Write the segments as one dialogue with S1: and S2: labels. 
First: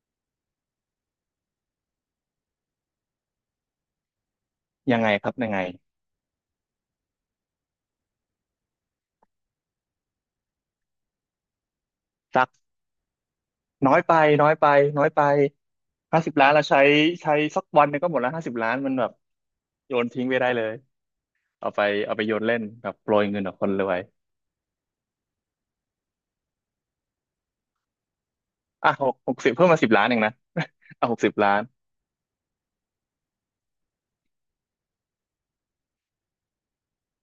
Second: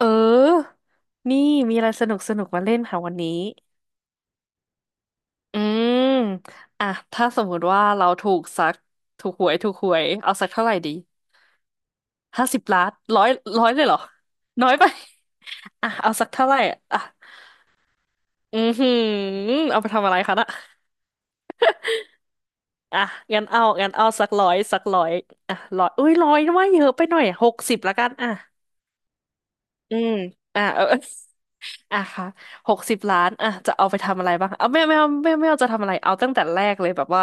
S1: เออ นี่มีอะไรสนุกสนุกมาเล่นค่ะวันนี้
S2: ยังไงครับยัง
S1: อื
S2: ไง
S1: มอ่ะถ้าสมมุติว่าเราถูกสักถูกหวยถูกหวยเอาสักเท่าไหร่ดีห้า
S2: สัก
S1: สิบล้านร้อยร้อยเลย
S2: น้
S1: เหร
S2: อ
S1: อ
S2: ยไปน้อยไป
S1: น้อยไป
S2: น้อยไป
S1: อ่ะเอา
S2: ห้า
S1: สัก
S2: สิบ
S1: เท่า
S2: ล้าน
S1: ไหร่
S2: เราใช้
S1: อ่ะ
S2: ใช้สักวันหนึงก็หมดแล้วห้าสิบ
S1: อือ
S2: ล้าน
S1: หื
S2: มั
S1: อ
S2: นแบบ
S1: เอาไป
S2: โย
S1: ทำ
S2: น
S1: อะไร
S2: ทิ้ง
S1: คะ
S2: ไป
S1: น่ะ
S2: ได้เลยเอาไปเอาไปโยนเล่นแบบ
S1: อ่ะ
S2: โปรยเงินกับคนร
S1: งั้น
S2: วย
S1: เอาสักร้อยอ่ะร้อยอุ้ยร้อยว่าเยอะไปหน่อยหกสิบละกันอ่ะ
S2: อ่ะหกสิบเพิ่มมาสิบ
S1: อื
S2: ล้าน
S1: ม
S2: เองนะ
S1: อ่ะเออ
S2: อ่ะ60,000,000
S1: อ่ะค่ะ60 ล้าน อ่ะ จะเอาไปทำอะไรบ้าง เอาไม่ไม่เอาจะทำอะไร เอาตั้งแต่แรกเลยแบบว่า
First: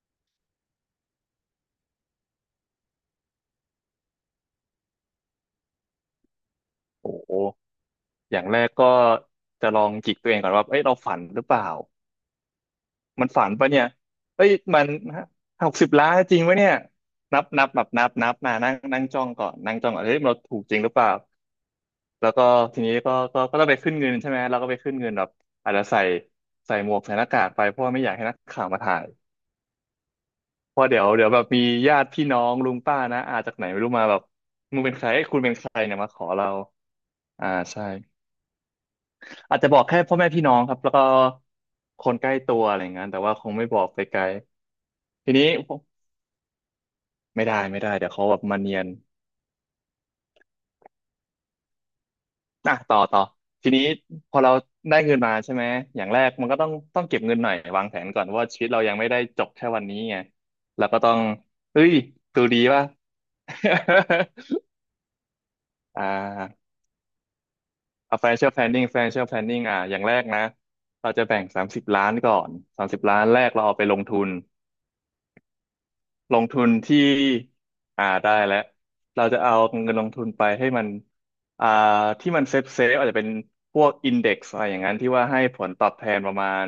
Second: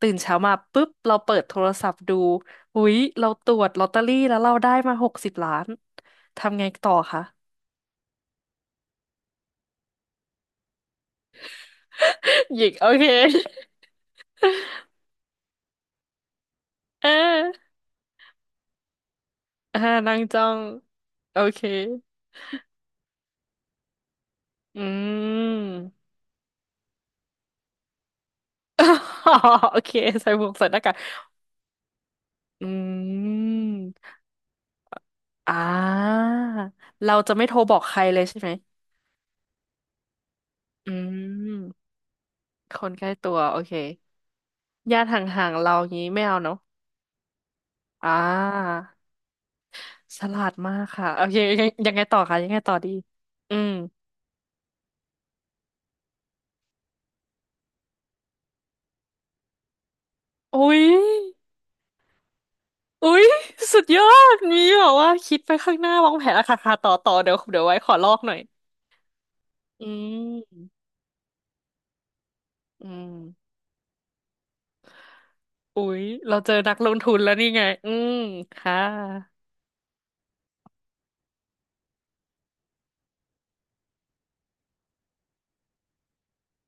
S1: ตื่นเช้ามาปุ๊บเราเปิดโทรศัพท์ดูอุ๊ยเราตรวจลอตเตอรี่แล้วเราได้มาหกสิบล้านทำไงต่อ
S2: โอ้
S1: คะ
S2: โหอย่างแรกก็จะลองจิกตัวเองก่อนว่าเอ้ยเราฝันหรือเปล่า
S1: หยิกโอเค
S2: มันฝันปะเนี่ยเอ้ยมันหกสิบล้านจริงวะเนี่ย
S1: เ
S2: นับนั
S1: ออ
S2: บแบบนับนับมานั่งนั่งจ้องก่อนนั่ง
S1: อ่า
S2: จ้องก่อน
S1: นั่
S2: เฮ้
S1: ง
S2: ยเรา
S1: จ้อ
S2: ถู
S1: ง
S2: กจริงหรือเปล่า
S1: โอเค
S2: แล้วก็ทีนี้ก็ต้องไปขึ้นเงินใช่ไหมเราก็ไป
S1: อื
S2: ขึ้นเงินแบบอาจจะใส่
S1: ม
S2: ใส่หมวกใส่หน้ากากไปเพราะว่าไม่อยากให้นักข่าวมาถ่าย
S1: โอเคใส่หมวกใส่ห
S2: เพ
S1: น้า
S2: ราะ
S1: กาก
S2: เดี๋ยวเดี๋ยวแบบมีญาติพี่น้อง
S1: อื
S2: ลุงป้านะอาจากไหนไม่รู้มา
S1: ม
S2: แบบมึงเป็นใครเอ้ยคุณเป็
S1: อ่า
S2: นใครเนี่ยมาขอเรา
S1: เราจะไม่
S2: อ่า
S1: โทรบอ
S2: ใช่
S1: กใครเลยใช่ไหม
S2: อาจจะบอกแค่พ่อแม่พี่น้องครับ
S1: อื
S2: แล้วก็
S1: ม
S2: คนใกล้ตัว
S1: ค
S2: อะไรอ
S1: น
S2: ย่าง
S1: ใก
S2: นั้น
S1: ล้
S2: แต่
S1: ตั
S2: ว่า
S1: ว
S2: คง
S1: โอ
S2: ไม่
S1: เค
S2: บอกไปไกล
S1: ญาติห
S2: ทีนี้
S1: ่างๆเราอย่างนี้ไม่เอาเนาะ
S2: ไม่ได้ไม่ได้เดี๋ยว
S1: อ่า
S2: เขาแบบมาเนียน
S1: ฉลาดมากค่ะโอเคยังไงต่อคะยังไงต่
S2: อ่ะ
S1: อดี
S2: ต่อต่อ
S1: อื
S2: ที
S1: ม
S2: นี้พอเราได้เงินมาใช่ไหมอย่างแรกมันก็ต้องเก็บเงินหน่อยวางแผนก่อนว่าชีวิตเรายังไม่ได้จบแค่วันนี้ไง
S1: อุ้ย
S2: เราก็ต้องเฮ้ยดูดีป่ะ
S1: อุ้ยสุดยอดมี แบบว่าคิดไปข้างหน้า
S2: อ่
S1: วางแผนอะค่ะ
S2: า
S1: ค่ะต่อเดี๋ยวไว้ขอลอ
S2: เอา
S1: กหน่อย
S2: financial planning อ่ะ
S1: อื
S2: อย่างแรกนะ
S1: ม
S2: เราจะแบ่งสามสิบล้านก่อนสา
S1: อื
S2: มสิบ
S1: ม
S2: ล้านแรกเราเอาไปลงทุน
S1: อุ้ยเรา
S2: ลง
S1: เจอ
S2: ทุน
S1: นักลง
S2: ที่
S1: ทุนแล้วนี่ไงอื
S2: อ่า
S1: ม
S2: ได้แล้ว
S1: ค่ะ
S2: เราจะเอาเงินลงทุนไปให้มันอ่าที่มันเซฟเซฟอาจจะเป็นพวกอินเด็กซ์อะไรอย่างนั้นที่ว่าให้ผลตอบแทนประมาณ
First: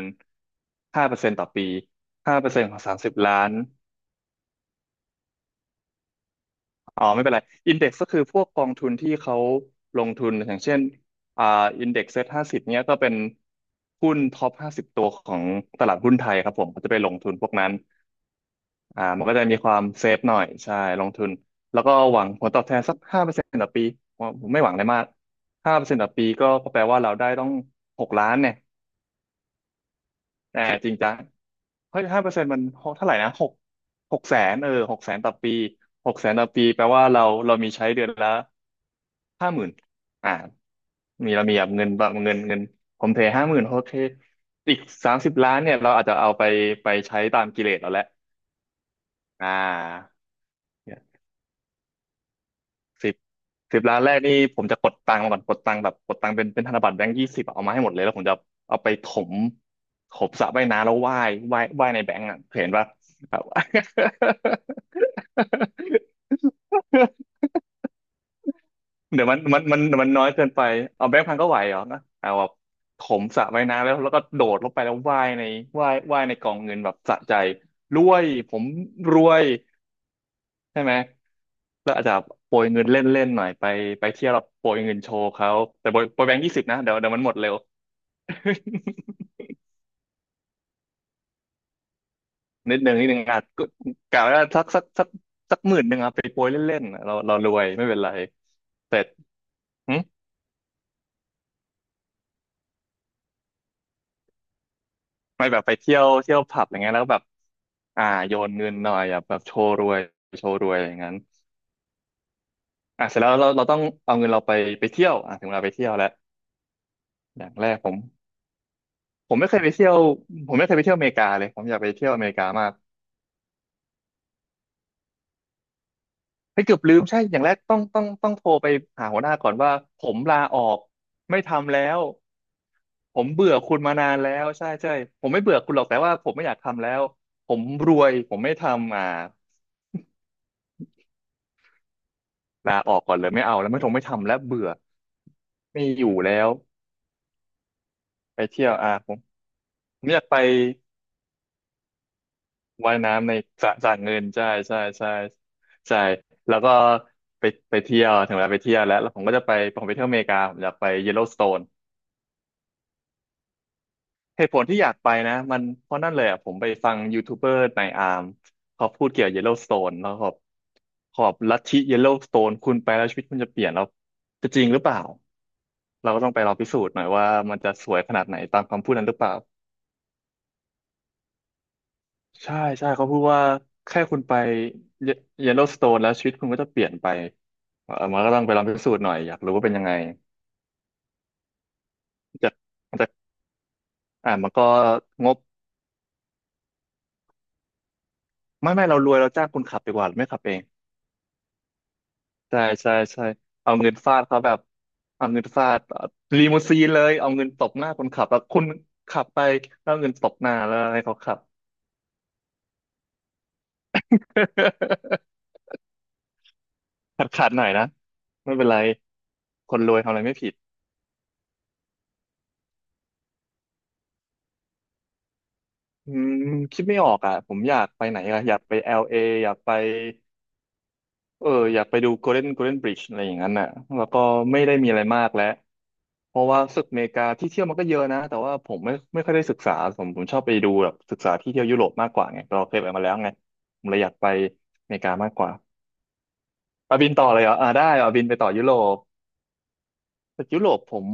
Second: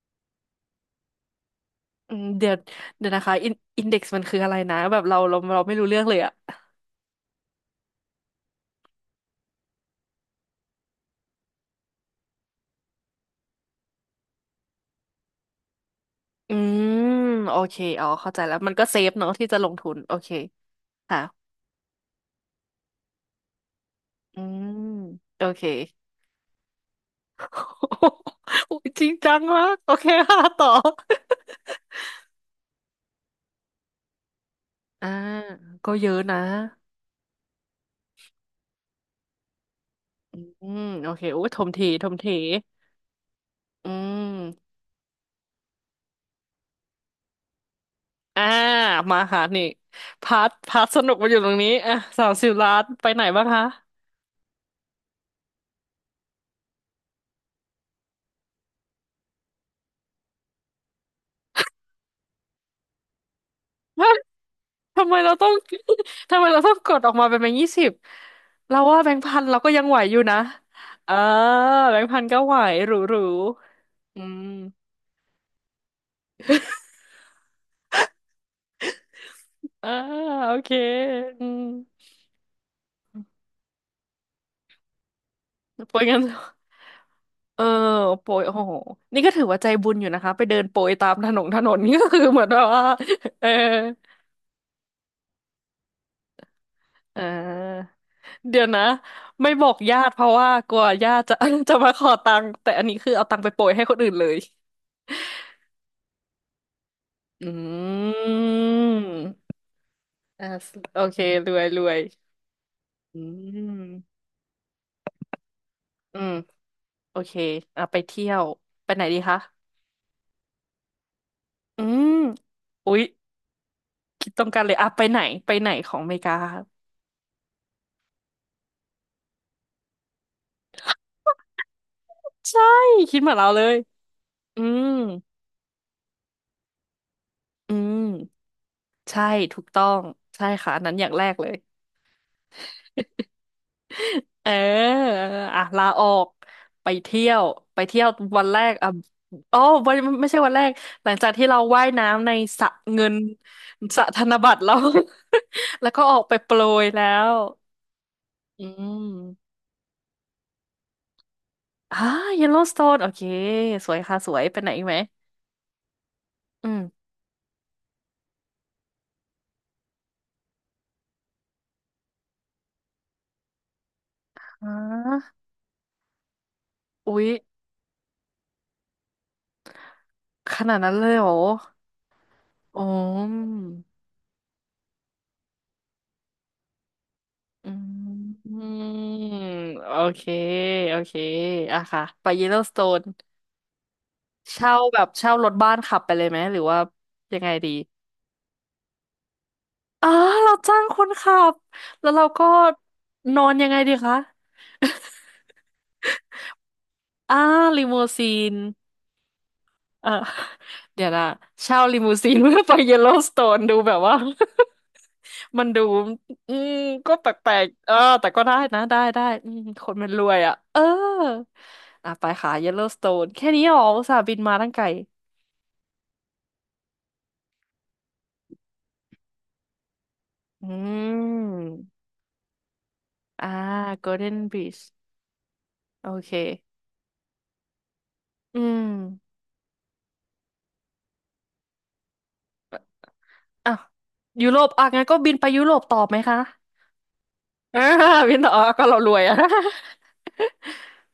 S2: ห้าเปอร์เซ็นต์ต่อปี
S1: อืม
S2: ห้าเปอร์เซ็นต์ของสาม
S1: เดี๋ย
S2: สิ
S1: ว
S2: บ
S1: นะคะ
S2: ล้าน
S1: อินเด็กซ์มันคืออะไรนะแบบเราไม่รู้เรื่องเลยอะ
S2: อ๋อไม่เป็นไรอินเด็กซ์ก็คือพวกกองทุนที่เขาลงทุนอย่างเช่นอ่าอินเด็กซ์เซ็ตห้าสิบเนี้ยก็เป็นหุ้นท็อปห้าสิบตัวของตลาดหุ้นไทยครั
S1: อื
S2: บผมก็จะไปล
S1: ม
S2: งทุนพวก
S1: โอ
S2: นั้น
S1: เคอ๋อเข้าใจแล้วมันก็เซ
S2: อ่า
S1: ฟ
S2: มัน
S1: เนาะ
S2: ก็จะ
S1: ที่
S2: มี
S1: จะล
S2: ค
S1: ง
S2: วาม
S1: ทุน
S2: เซ
S1: โอ
S2: ฟ
S1: เค
S2: หน่อยใช่ลง
S1: ค่ะ
S2: ทุนแล้วก็หวังผลตอบแทนสักห้าเปอร์เซ็นต์ต่อปีผม
S1: อื
S2: ผมไม่ห
S1: ม
S2: วังอะไรมาก
S1: โอเค
S2: ห้าเปอร์เซ็นต์ต่อปีก็แปลว่าเราได้ต้อง6,000,000เนี่ย
S1: โอ้ยจริงจังมากโอเคค่ะ
S2: แต่
S1: ต่อ
S2: จริงจังเฮ้ยห้าเปอร์เซ็นต์มันเท่าไหร่นะหกแสนเออหก
S1: อ่า
S2: แสนต่อปี
S1: ก็เย
S2: ห
S1: อะ
S2: กแสน
S1: นะ
S2: ต่อปีแปลว่าเรามีใช้เดือนละห้าหมื่นอ่า
S1: อืมโอเค
S2: มี
S1: โอ้
S2: เรา
S1: ย
S2: มี
S1: ท
S2: แบ
S1: ม
S2: บ
S1: ที
S2: เงินแบ
S1: ท
S2: บ
S1: มที
S2: เงินเงินผมเทห้าหมื่นโอ
S1: อื
S2: เค
S1: ม
S2: อีกสามสิบล้านเนี่ยเราอาจจะเอาไปไปใช้ตามกิเลสเราแหละ
S1: อ่ามาค่ะ
S2: อ่
S1: นี่
S2: า
S1: พาร์ทสนุกมาอยู่ตรงนี้อ่ะ30 ล้านไป
S2: สิบ
S1: ไหนบ้างคะ
S2: 10,000,000แรกนี่ผมจะกดตังค์มาก่อนกดตังค์แบบกดตังค์เป็นเป็นธนบัตรแบงค์ยี่สิบเอามาให้หมดเลยแล้วผมจะเอาไปถมถมสระว่ายน้ำแล้วว่ายว่ายว่ายในแบงค์อ่ะเห็นปะแบบ
S1: ฮะ ทำไมเราต้อง ทำไมเราต้องกดออกมาเป็นแบงค์ยี่สิบเราว่าแบงค์
S2: เดี๋ยว
S1: พั
S2: มัน
S1: นเรา
S2: มัน
S1: ก็
S2: มั
S1: ยั
S2: น
S1: งไหว
S2: มัน
S1: อยู่
S2: น้อย
S1: นะ
S2: เกินไปเอา
S1: เอ่า
S2: แบงค์พันก็ไหวเหรอ
S1: แบ
S2: นะ
S1: งค์พัน
S2: เอา
S1: ก็
S2: แบบ
S1: ไหวหรู
S2: ถ
S1: หรู
S2: มสระว่ายน้ำแล้วแล้ว
S1: อื
S2: ก็
S1: ม
S2: โดดลงไปแล้วว่ายในว่ายว่ายในกองเงินแบบสะใจรวยผมรวย
S1: อ่าโอเค
S2: ใช่ไหม
S1: อืม
S2: แล้วอาจจะโปรยเงินเล่นๆหน่อยไปไปเที่ยวแร้โปรยเงินโชว์เขาแต่
S1: โปร
S2: โปร
S1: ย
S2: ย
S1: เงิ
S2: โป
S1: น
S2: รยแบงค์ยี่สิบนะเดี๋ยวเดี๋ยวมันหมดเร็ ว
S1: เออโปรยโอ้โหนี่ก็ถือว่าใจบุญอยู่นะคะไปเดินโปรยตามถนน ถนนนี่ก็คือเหมือนแบบ
S2: นิด
S1: ว่า
S2: นึงนิดนึงอา จ
S1: เออ
S2: ก็กะว่าสัก10,000อะไปโปรยเล่นๆอะเรา
S1: เ
S2: เรารวยไม่
S1: ออ
S2: เป็นไร
S1: เดี๋ยวนะ
S2: เสร็จ
S1: ไม่บอก
S2: หึ
S1: ญาติเพราะว่ากลัวญาติจะ จะมาขอตังค์แต่อันนี้คือเอาตังค์ไปโปรยให้คนอื่นเลย
S2: ไม่แบบไปเที่ยวเที่ยวผับอย่างเงี้ยแล้วแบบ
S1: อื
S2: อ่าโยนเงิน
S1: ม
S2: หน่อยอ่ะแบบโชว์รวยโช
S1: อ่า
S2: ว์รวยอย่า
S1: โอ
S2: งนั้
S1: เค
S2: น
S1: รวยรวย
S2: อ่ะเส
S1: อื
S2: ร็จแล้วเราต้องเอา
S1: ม
S2: เงินเราไปไปเที่ยวอ่ะถึงเวลาไปเที่ยวแล้ว
S1: อืมโอเค
S2: อย่างแรก
S1: อ่ะ
S2: ผ
S1: ไป
S2: ม
S1: เที่ยว ไปไหนดี
S2: ผม
S1: คะ
S2: ไม่เคยไปเที่ยวผมไม่เคยไปเที่ยวอเมริกาเลยผมอยาก
S1: อื
S2: ไปเที่ย
S1: ม
S2: วอเมริกามาก
S1: อุ๊ยคิดตรงกันเลยอ่ะไปไหนของอเมริกา
S2: ให้ยเกือบลืมใช่อย่างแรกต้องโทรไปหาหัวหน้าก่อนว่าผมลาออกไม่ทำแล้ว
S1: ใช่ คิ
S2: ผ
S1: ด
S2: ม
S1: เหมือนเรา
S2: เบื่อ
S1: เลย
S2: คุณมานานแล้ว
S1: อื
S2: ใช่
S1: ม
S2: ใช่ผมไม่เบื่อคุณหรอกแต่ว่าผมไม่อยากทำแล้วผม
S1: อื
S2: รว
S1: ม
S2: ยผมไม่ทำอ่า
S1: ใช่ถูกต้องใช่ค่ะอันนั้นอย่างแรกเลย
S2: ลาออกก่อนเลยไม่เอาแล้วไม่ทงไม่ ทำแล้ว
S1: เ
S2: เบื่อ
S1: อออ่ะ
S2: ไม่
S1: ลา
S2: อ
S1: ออ
S2: ยู่
S1: ก
S2: แล้ว
S1: ไปเที่ยวไปเที่ยว
S2: ไป
S1: วันแร
S2: เที่ย
S1: ก
S2: ว
S1: อ่ะ
S2: อ่าผม
S1: อ๋อวัน
S2: ผมอยาก
S1: ไม่
S2: ไป
S1: ใช่วันแรกหลังจากที่เราว่ายน้ำในสระ
S2: ว่าย
S1: เงิน
S2: น้ำในสระสระ
S1: สระ
S2: เงิ
S1: ธ
S2: น
S1: น
S2: ใช่
S1: บัตรแล้
S2: ใช่
S1: ว
S2: ใช่
S1: แล้ว
S2: ใช่
S1: ก็ออกไปโป
S2: แล้
S1: ร
S2: วก็
S1: ยแล้ว
S2: ไปไปเที่ยวถึงเวลาไป
S1: อื
S2: เที่ยวแล้วแล้วผมก็จะไป
S1: ม
S2: ผมไปเที่ยวอเมริกาผมอยากไปเยลโลสโตน
S1: อ่าเยลโลสโตนโอเคสวยค่ะสว
S2: เห
S1: ย
S2: ตุ
S1: ไป
S2: ผล
S1: ไหน
S2: ที่
S1: อี
S2: อ
S1: ก
S2: ยา
S1: ไห
S2: ก
S1: ม
S2: ไปนะมันเพราะนั่นเลยอ่ะผมไป
S1: อื
S2: ฟัง
S1: ม
S2: ยูทูบเบอร์ในอาร์มเขาพูดเกี่ยวกับเยลโล w s สโตนแล้วขอบขอบลัทธิเยลโล w s สโตนคุณไปแล้วชีวิตคุณจะเปลี่ยนแล้วจะจริ
S1: อ่
S2: งหรือเปล่า
S1: า
S2: เราก็ต้องไปลองพิสูจน์หน่อย
S1: อุ๊ย
S2: ว่ามันจะสวยขนาดไหนตามคำพูดนั้นหรือเปล่า
S1: ขนาดนั้นเลยเหรอ
S2: ใช่
S1: อ๋อ
S2: ใช่เขาพูดว่าแค่คุณไปเยลโล w s สโตนแล้วชีวิตคุณก็จะเปลี่ยนไปเออ
S1: อื
S2: มันก็ต้องไปลองพิสูจน์หน่อยอ
S1: ม
S2: ยากรู้ว่าเป็นยัง
S1: โอ
S2: ไง
S1: เคโอเคอะค่ะไปย l
S2: จะ
S1: l o สโตน
S2: จะมันก็
S1: เช่าแบบ
S2: ง
S1: เช่า
S2: บ
S1: รถบ้านขับไปเลยไหมหรือว่ายังไงดี
S2: ไม่เรารวยเราจ้างคุณขับดีก
S1: อ๋
S2: ว่า
S1: อ
S2: ไม่ขับเอ
S1: เรา
S2: ง
S1: จ้างคนขับแล้วเราก็
S2: ใช่ใช่ใช่
S1: นอนยัง
S2: เอา
S1: ไง
S2: เงิ
S1: ดี
S2: น
S1: คะ
S2: ฟาดเขาแบบเอา เงินฟาดลีมูซีนเลยเอา
S1: อ่า
S2: เงินตบ
S1: ลิ
S2: หน้า
S1: มู
S2: คนขั
S1: ซี
S2: บแล้ว
S1: น
S2: คุณขับไปแล้วเอา
S1: เออ
S2: เงินตบหน้าแล้ว ให้
S1: เดี๋ยว
S2: เขา
S1: นะ
S2: ขับ
S1: เช่าลิมูซีนเพื่อไปเยลโลสโตนดูแบบว่า มันดูอืมก็
S2: ขา
S1: แป
S2: ดขาด
S1: ล
S2: หน่
S1: ก
S2: อยนะ
S1: ๆเออแต่ก็
S2: ไม่
S1: ได้
S2: เป็นไร
S1: นะได้อืม
S2: คน
S1: ค
S2: ร
S1: น
S2: วย
S1: มัน
S2: ทำอะ
S1: ร
S2: ไร
S1: ว
S2: ไม่
S1: ย
S2: ผิด
S1: อ่ะเอออ่ะไปค่ะเยลโลสโตนแค่นี้เหรออุตส่าห์บินมาตั้งไกล
S2: อืมคิดไม่ออกอ่ะผมอยากไปไหนอ่ะอยากไป LA อลเออยากไป
S1: อื
S2: เออ
S1: ม
S2: อยากไปดู Golden Golden Bridge อะไรอย่าง
S1: อ่า
S2: นั้นน่ะแล้
S1: โก
S2: ว
S1: ล
S2: ก็
S1: เด้น
S2: ไม่
S1: บี
S2: ได้
S1: ช
S2: มีอะไรมากแล้ว
S1: โอเค
S2: เพราะว่ารู้สึกอเมริกาที่เที่ยวมันก็เยอะนะแต่ว่า
S1: อื
S2: ผม
S1: ม
S2: ไม่ค่อยได้ศึกษาผมชอบไปดูแบบศึกษาที่เที่ยวยุโรปมากกว่าไงเราเคยไปมาแล้วไง
S1: อ่ะ
S2: ผมเลยอยากไป
S1: ยุโรปอ่ะ
S2: อเม
S1: งั้
S2: ริ
S1: น
S2: กา
S1: ก็บิ
S2: มาก
S1: น
S2: ก
S1: ไป
S2: ว่า
S1: ยุโรปต่อไหมคะ
S2: เอาบินต่อเลยเหรอ
S1: อ่า
S2: ได้เอาบินไป
S1: บิน
S2: ต่
S1: ต่
S2: อ
S1: อ
S2: ยุ
S1: อ่ะ
S2: โร
S1: ก็
S2: ป
S1: เรารวยอ่ะ
S2: แต่ยุโรปผม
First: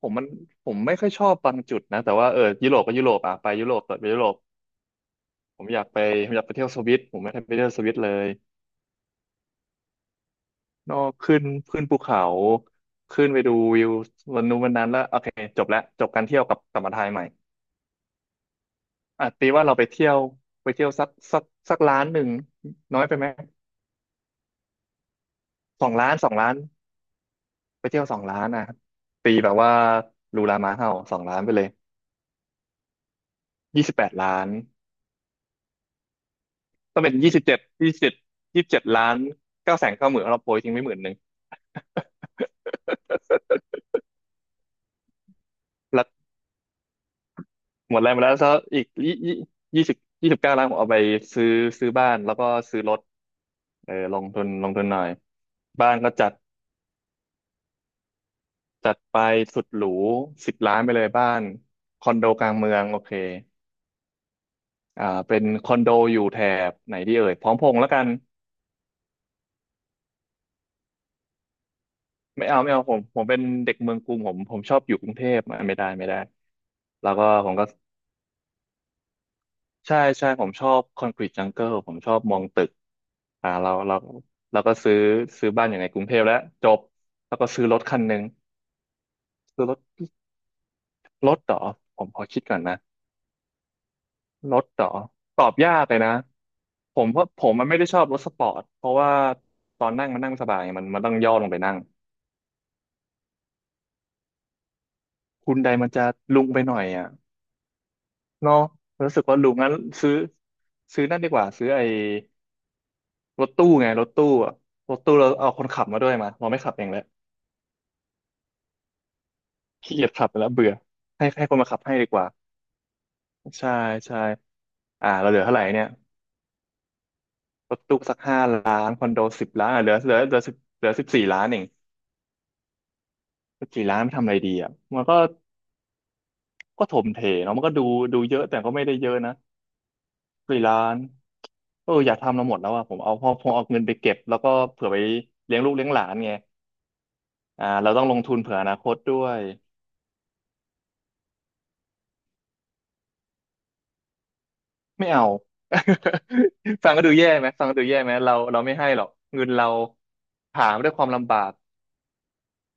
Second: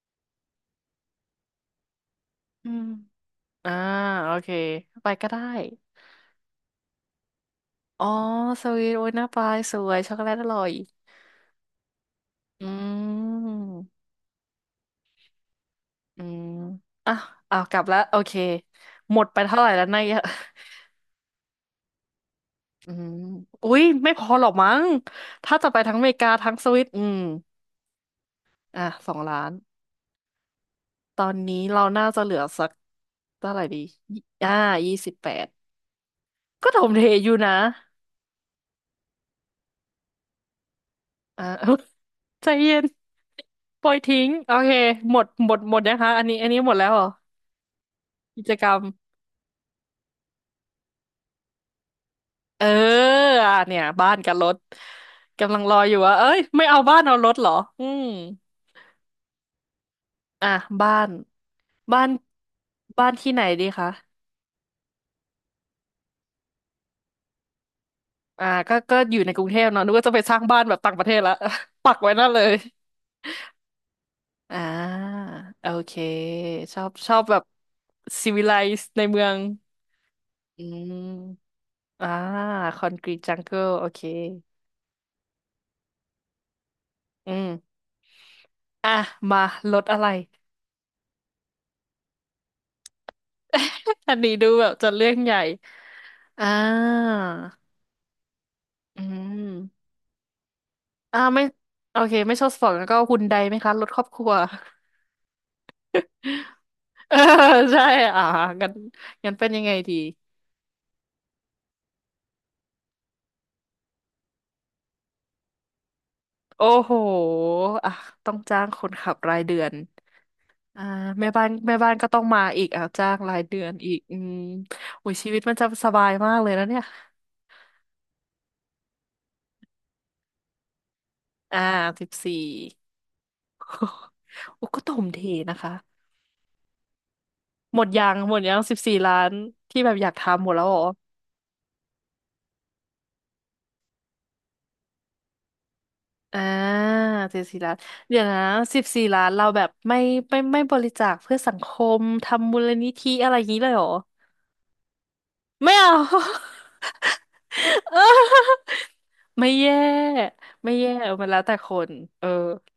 S2: ผมมันผมไม่ค่อยชอบบางจุดนะแต่ว่าเออ
S1: อื
S2: ยุโร
S1: ม
S2: ปก็ยุโรปอ่ะไปยุ
S1: อ่า
S2: โรปต่อไปยุโร
S1: โอ
S2: ป
S1: เคไปก็ได้
S2: ผมอยากไปผมอยากไปเที่ยวสวิตผมไม่ได้ไปเที่ยวสวิต
S1: อ๋อ
S2: เลย
S1: สวีทโอ้ยหน้าปลายสวยช็อกโกแลตอร่อย
S2: นอกขึ้นขึ้นภูเขา
S1: อื
S2: ขึ้นไปดูวิว
S1: ม
S2: วันนู้นวันนั้นแล้วโอเคจบแล้วจบ
S1: อื
S2: การเที่ยว
S1: ม
S2: กลับมาไทย
S1: อ่ะ
S2: ใหม่
S1: อ่ะกลับแล้วโอเคหม
S2: อ่ะ
S1: ดไป
S2: ตี
S1: เท่า
S2: ว่า
S1: ไหร่
S2: เรา
S1: แล้
S2: ไป
S1: วนาย
S2: เที่ยว
S1: อะ
S2: ไปเที่ยวสักสักสักล้านหนึ่ง
S1: อื
S2: น้อยไป
S1: ม
S2: ไหม
S1: อุ้ยไม่พอหรอกมั้งถ้าจะไป
S2: สอ
S1: ทั้
S2: ง
S1: งอเม
S2: ล้าน
S1: ริ
S2: ส
S1: กา
S2: องล้า
S1: ทั้ง
S2: น
S1: สวิตอืม
S2: ไปเที่ยวสองล้านอ่ะ
S1: อ่ะสอง
S2: ตี
S1: ล้า
S2: แบ
S1: น
S2: บว่าลูลามาเห่าส
S1: ต
S2: อง
S1: อน
S2: ล้านไป
S1: นี้
S2: เลย
S1: เราน่าจะเหลือสักเท่าไหร่ดี
S2: ยี่สิบแปด
S1: ยี่
S2: ล้าน
S1: อ่า28ก็ถม
S2: ต้
S1: เท
S2: องเป็น
S1: อ
S2: ยี่
S1: ยู่
S2: สิบ
S1: นะ
S2: เจ็ดยี่สิบเจ็ด27,000,000900,00090,000เราโปรยทิ้งไว้10,000
S1: อ่า ใจเย็นปล่อยทิ้งโอเคหมด นะ
S2: แล้ว
S1: คะอันนี้หมดแล้วเหรอ
S2: หมดแรงไปแล้ว
S1: กิจ
S2: ซะ
S1: กรรม
S2: อีกยี่สิบ29,000,000ผมเอาไปซื้อซื้อบ้านแล้วก็
S1: เออ
S2: ซื้อรถ
S1: อ่ะเนี่ย
S2: เออ
S1: บ้า
S2: ล
S1: น
S2: ง
S1: กับ
S2: ทุ
S1: ร
S2: น
S1: ถ
S2: ลงทุนหน่อย
S1: กำลังรอ
S2: บ้า
S1: อ
S2: น
S1: ยู่
S2: ก็
S1: ว่าเอ้
S2: จัด
S1: ยไม่เอาบ้านเอารถเหรออืม
S2: จัดไปสุดหรู
S1: อ่ะ
S2: สิบล้านไป
S1: บ้า
S2: เลย
S1: น
S2: บ้าน
S1: บ้า
S2: ค
S1: น
S2: อนโดกลางเมืองโอ
S1: บ้า
S2: เค
S1: นที่ไหนดีคะ
S2: เป็นคอนโดอยู่แถบไหนดีเอ่ยพร้อมพงษ์แล้วกัน
S1: อ่าก็อยู่ในกรุงเทพเนาะนึกว่าจะไปสร้างบ้านแบบต่างประเทศละ ปักไว้นั่นเล
S2: ไม่
S1: ย
S2: เอาไม่เอาผมผมเป็นเด็กเมืองกรุงผมผ
S1: อ่
S2: มชอบอยู่ก
S1: า
S2: รุงเทพอ่ะ
S1: โอ
S2: ไม่ได้
S1: เค
S2: ไม่ได้
S1: ช
S2: แล้ว
S1: อบ
S2: ก็
S1: แบบ
S2: ผมก็
S1: ซีวิไลซ์ในเมือง
S2: ใช่ใช่ผม
S1: อื
S2: ชอบคอนกรีตจั
S1: ม
S2: งเกิลผม
S1: อ่า
S2: ชอบมองตึก
S1: คอนกรีตจังเกิล
S2: เรา
S1: โอ
S2: เรา
S1: เค
S2: เราก็ซื้อบ้านอยู่ในกรุงเทพแล้วจบ
S1: อื
S2: แล้ว
S1: ม
S2: ก็ซื้อรถคันหนึ่ง
S1: อ่ะมา
S2: ซื้อร
S1: ร
S2: ถ
S1: ถอะไร
S2: รถเหรอผมขอคิดก่อนนะ
S1: อันนี้ดู
S2: ร
S1: แบ
S2: ถ
S1: บ
S2: เหร
S1: จะ
S2: อ
S1: เรื่องใหญ่
S2: ตอบยากเลยนะ
S1: อ่
S2: ผม
S1: า
S2: เพราะผมมันไม่ได้ชอบรถสปอร์ตเพราะ
S1: อื
S2: ว่า
S1: ม
S2: ตอนนั่งมันนั่งไม่สบายไงมันมันต้อง
S1: อ่า
S2: ย่อ
S1: ไม่
S2: ลงไปนั่ง
S1: โอเคไม่ชอบสปอร์ตแล้วก็ฮุนไดไหมคะรถครอบครัว
S2: คุณใดมันจะลุงไปหน่อย อ่ะ
S1: เออใช่อ่า
S2: เนาะ
S1: งั้น
S2: รู้สึก
S1: งั้น
S2: ว่า
S1: เป็
S2: ลุ
S1: น
S2: ง
S1: ยังไง
S2: งั้น
S1: ดี
S2: ซื้อซื้อนั่นดีกว่าซื้อไอ้รถตู้ไงรถตู้อ่ะรถตู้เราเอาคนขับมาด้วยมาเราไม่
S1: โอ้
S2: ขับเอง
S1: โห
S2: แล้ว
S1: อ่ะต้องจ้างคนขับรายเดือน
S2: ขี้เกียจขับแล้วเบื่อ
S1: อ่า
S2: ให้
S1: แม่บ้า
S2: ให้
S1: น
S2: คนมา
S1: แม่
S2: ขับ
S1: บ้า
S2: ให้
S1: นก็
S2: ดีก
S1: ต้อง
S2: ว่า
S1: มาอีกอ่ะจ้างรายเดือ
S2: ใช่
S1: นอีกอื
S2: ใช่
S1: มโอ้ย
S2: เรา
S1: ชี
S2: เหลื
S1: วิต
S2: อ
S1: มั
S2: เท่า
S1: น
S2: ไหร่
S1: จะ
S2: เนี่
S1: ส
S2: ย
S1: บายมากเลยนะเนี่ย
S2: รถตู้สัก5,000,000คอนโดสิบล้านอ่ะเหลือสิบเหลือสิบสี่ล้านเอ
S1: อ่า
S2: ง
S1: สิบสี่
S2: สิบสี่ล้านไปทำอะไรดี
S1: โอ้
S2: อ่ะ
S1: ก็ถ
S2: มัน
S1: ม
S2: ก็
S1: เทนะคะ
S2: ก็ถมเทเนาะมันก็
S1: หม
S2: ดู
S1: ดยัง
S2: ดู
S1: หม
S2: เย
S1: ด
S2: อะ
S1: ยั
S2: แต่
S1: ง
S2: ก็
S1: สิบ
S2: ไม่ได้
S1: สี่
S2: เย
S1: ล้า
S2: อะ
S1: น
S2: นะ
S1: ที่แบบอยากทำหมด
S2: สี่
S1: แล้วเหร
S2: ล้า
S1: อ
S2: นเอออยากทำเราหมดแล้วอะผมเอาพอพอเอาเงินไปเก็บแล้วก็เผื่อไปเลี้ยงลูกเลี้ยงหลานไง
S1: อ่าเจ็ดสี่ล้าน
S2: เราต้องล
S1: เดี๋ย
S2: ง
S1: ว
S2: ทุ
S1: นะ
S2: นเผื่ออนา
S1: สิบ
S2: คต
S1: สี่
S2: ด้
S1: ล้า
S2: ว
S1: น
S2: ย
S1: เราแบบไม่ไม่ไม่บริจาคเพื่อสังคมทำมูลนิธิอะไรอย่างนี้เลยเหรอ
S2: ไม่เอา
S1: ไม่เอา
S2: ฟังก็ดูแย่ไหมฟังก็ดู แย่
S1: เอ
S2: ไหมเรา
S1: อ
S2: เราไม่ให้หรอกเงิ
S1: ไม่
S2: นเรา
S1: แย่
S2: หา
S1: ไม่
S2: มา
S1: แย่
S2: ด้วยค
S1: เอ
S2: วาม
S1: อมัน
S2: ลำบา
S1: แล้ว
S2: ก
S1: แต่คนเออ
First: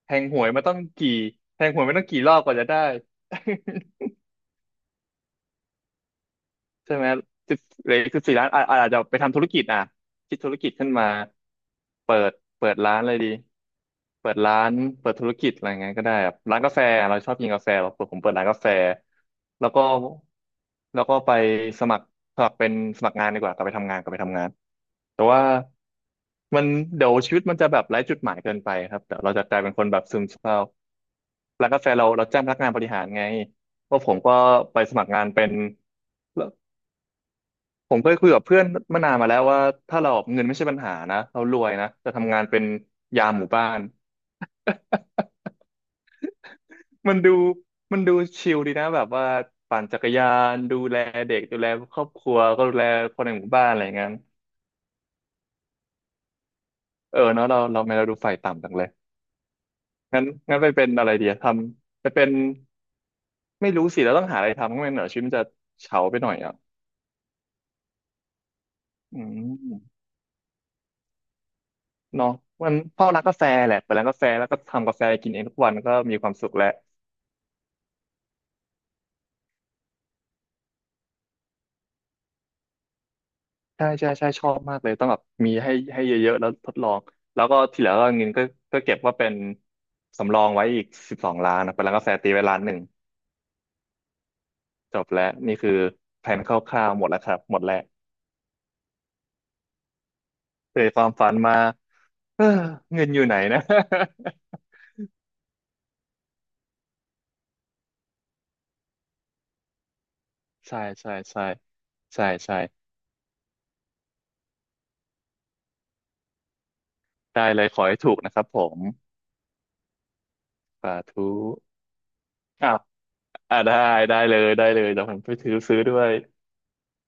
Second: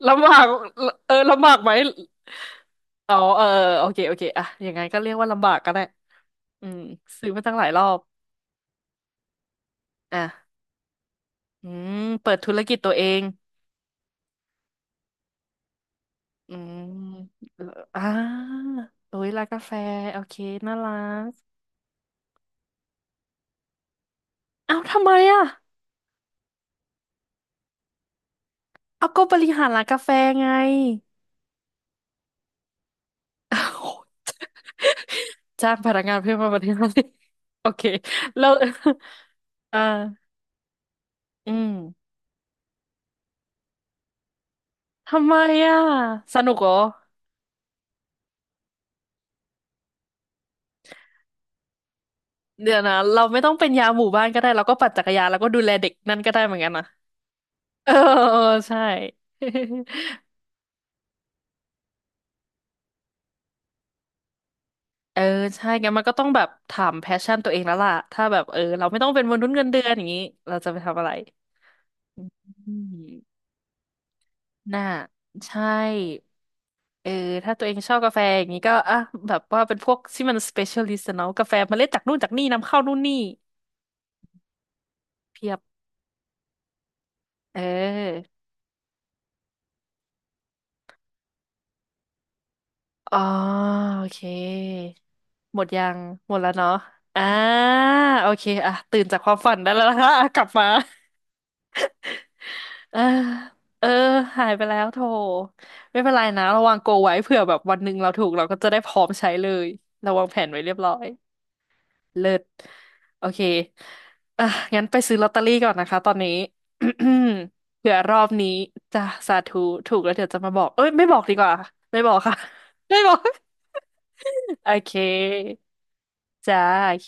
S2: แท
S1: ลำ
S2: ง
S1: บา
S2: ห
S1: ก
S2: วยมาต้อง
S1: เอ
S2: กี่
S1: อลำบาก
S2: แท
S1: ไห
S2: ง
S1: ม
S2: หวยมาต้องกี่รอบกว่าจะได้
S1: อ๋อเออ เออโอเคโอเคอะอย่างไงก็เรียกว่าลำบากก็ได้อืม
S2: ใช่ไหม
S1: ซื้อมาตั้
S2: สิ
S1: ง
S2: บ
S1: หลายรอ
S2: เหลือ
S1: บ
S2: อีกสิบสี่ล้านอาจจะไปทำธุรกิจอ่ะคิดธุร
S1: อ่ะ
S2: กิจขึ้นมา
S1: อืม
S2: เปิ
S1: เปิ
S2: ด
S1: ดธุร
S2: เปิ
S1: กิ
S2: ด
S1: จตัว
S2: ร้าน
S1: เอ
S2: เลย
S1: ง
S2: ดีเปิดร้านเปิดธุรกิจอะไรเงี้ยก็ได้แบบ
S1: อื
S2: ร้านกา
S1: ม
S2: แฟเราชอบกิน
S1: เอ
S2: กา
S1: อ
S2: แฟเรา
S1: อ่า
S2: เปิดผมเปิดร้านกาแฟ
S1: โอ้ยร้านกา
S2: แล้ว
S1: แฟ
S2: ก็
S1: โอเคน่ารั
S2: แล้วก็ไป
S1: ก
S2: สมัครสมัครเป็นสมัครงานดีกว่ากลับไปทำงานกลับไปทำงาน
S1: เอ้าทำไม
S2: แต่ว่า
S1: อ่ะ
S2: มันเดี๋ยวชีวิตมันจะแบบไร้จุดหมายเกินไปครับ
S1: เอา
S2: เดี๋ย
S1: ก็
S2: วเรา
S1: บ
S2: จะ
S1: ริ
S2: กลาย
S1: หาร
S2: เป็นค
S1: ร้าน
S2: น
S1: กา
S2: แบบ
S1: แฟ
S2: ซึมเศ
S1: ไง
S2: ร้าร้านกาแฟเราจ้างพนักงานบริหารไง
S1: อ้าว
S2: ว่าผมก็ไปสมัครงานเป็น
S1: จ้างพนักงานเพิ่มมาบริหาร สิโอเค
S2: ผมเคยคุยกับ
S1: แล้ว
S2: เพื่อนเมื่อนานมาแล้วว่า
S1: อ่า
S2: ถ้าเราเงินไม่ใช่ปัญหานะเรา
S1: อื
S2: รว
S1: ม
S2: ยนะแต่ทำงานเป็นยามหมู่บ้าน
S1: ทำไมอ่ะสนุกเหรอ
S2: มันดูมันดูชิลดีนะแบบว่าปั่นจักรยานดูแลเด็กดูแลครอบครัวก็
S1: เดี๋
S2: ดู
S1: ยว
S2: แล
S1: นะ
S2: ค
S1: เรา
S2: นใน
S1: ไม่
S2: หมู่
S1: ต้อง
S2: บ้า
S1: เป็
S2: น
S1: น
S2: อะไร
S1: ยา
S2: อ
S1: ม
S2: ย่าง
S1: หมู่
S2: นั้น
S1: บ้านก็ได้เราก็ปั่นจักรยานแล้วก็ดูแลเด็กนั่นก็ได้เหมือนกันนะ
S2: เออเนาะเรา
S1: เออ
S2: ไม่เราดูฝ่า
S1: เอ
S2: ย
S1: อ
S2: ต่ำจัง
S1: ใช่
S2: เลย งั้นงั้นไปเป็นอะไรดีอะทำไปเป็นไม่รู้สิเราต้องหาอะไรทำก็ไม่งั้นเดี๋ยว
S1: เอ
S2: ชี
S1: อ
S2: วิตมันจะ
S1: ใช่งั้น
S2: เฉา
S1: มันก็
S2: ไป
S1: ต้อ
S2: ห
S1: ง
S2: น่อย
S1: แบบ
S2: อ่ะ
S1: ถามแพชชั่นตัวเองแล้วล่ะถ้าแบบเออเราไม่ต้อง
S2: อื
S1: เป็นมนุษย์เงินเดือนอ
S2: ม
S1: ย่างนี้เราจะไปทำอะไร
S2: เนาะมั
S1: อื
S2: นพ่อร้านกา
S1: ม
S2: แฟแหละเปิดร้านกาแฟแล้วก็
S1: น่า
S2: ทำกาแฟกินเองทุก
S1: ใช่
S2: วันก็มีความสุขแล้ว
S1: เออถ้าตัวเองชอบกาแฟอย่างนี้ก็อ่ะแบบว่าเป็นพวกที่มัน specialist อะเนาะกาแฟเมล็ดจากนู่นจากนี่นำเข้านู่นนี่
S2: ใช่ใช่ใช่ชอบมากเลยต้องแบบ
S1: เพี
S2: มี
S1: ยบ
S2: ให้เยอะๆแล้วทดลองแล้วก็
S1: เอ
S2: ทีเหลังก็เงิ
S1: อ
S2: นก็ก็เก็บว่าเป็นสำรองไว้อีก12,000,000นะไปร้านกาแฟตีไว้ล้านหนึ่ง
S1: อ๋อโอเค
S2: จบแล้วนี่
S1: หมด
S2: คือ
S1: ยัง
S2: แผ
S1: หมด
S2: น
S1: แล้
S2: ค
S1: วเนาะ
S2: ร่าวๆหมดแล้
S1: อ่า
S2: วครับหมดแล้ว
S1: โอเคอ่ะตื่นจากความฝันได้แล้วนะคะอ่ะ กลับมา
S2: เกิดความฝันมา เออ
S1: เออ
S2: เงินอยู่ไหนนะ
S1: เออ หายไปแล้วโถไม่เป็นไรนะระวังโกไว้เผื่อแบบวันหนึ่งเราถูกเราก็จะได้พร้อมใช้เลยเราวางแผนไว้ เรียบ
S2: ใช่
S1: ร้อย
S2: ใช่ใช่ใช่
S1: เลิศ
S2: ใช่
S1: โอเคอ่ะงั้นไปซื้อลอตเตอรี่ก่อนนะคะตอนนี้
S2: ได้เลยข อ
S1: เผื่อ
S2: ให้ถู
S1: ร
S2: ก
S1: อบ
S2: นะครับ
S1: นี้
S2: ผม
S1: จะสาธุถูกแล้วเดี๋ยวจะมาบอก เอ้ย
S2: สา
S1: ไม่บอก
S2: ธุ
S1: ดีกว่า ไม่บอกค่ะ
S2: อ้าว
S1: ไม่บอก
S2: ได้ได้เลย ได้
S1: โอ
S2: เลย
S1: เค
S2: เดี๋ยวผมไปถือซื้อด้วย
S1: จ้าโอเค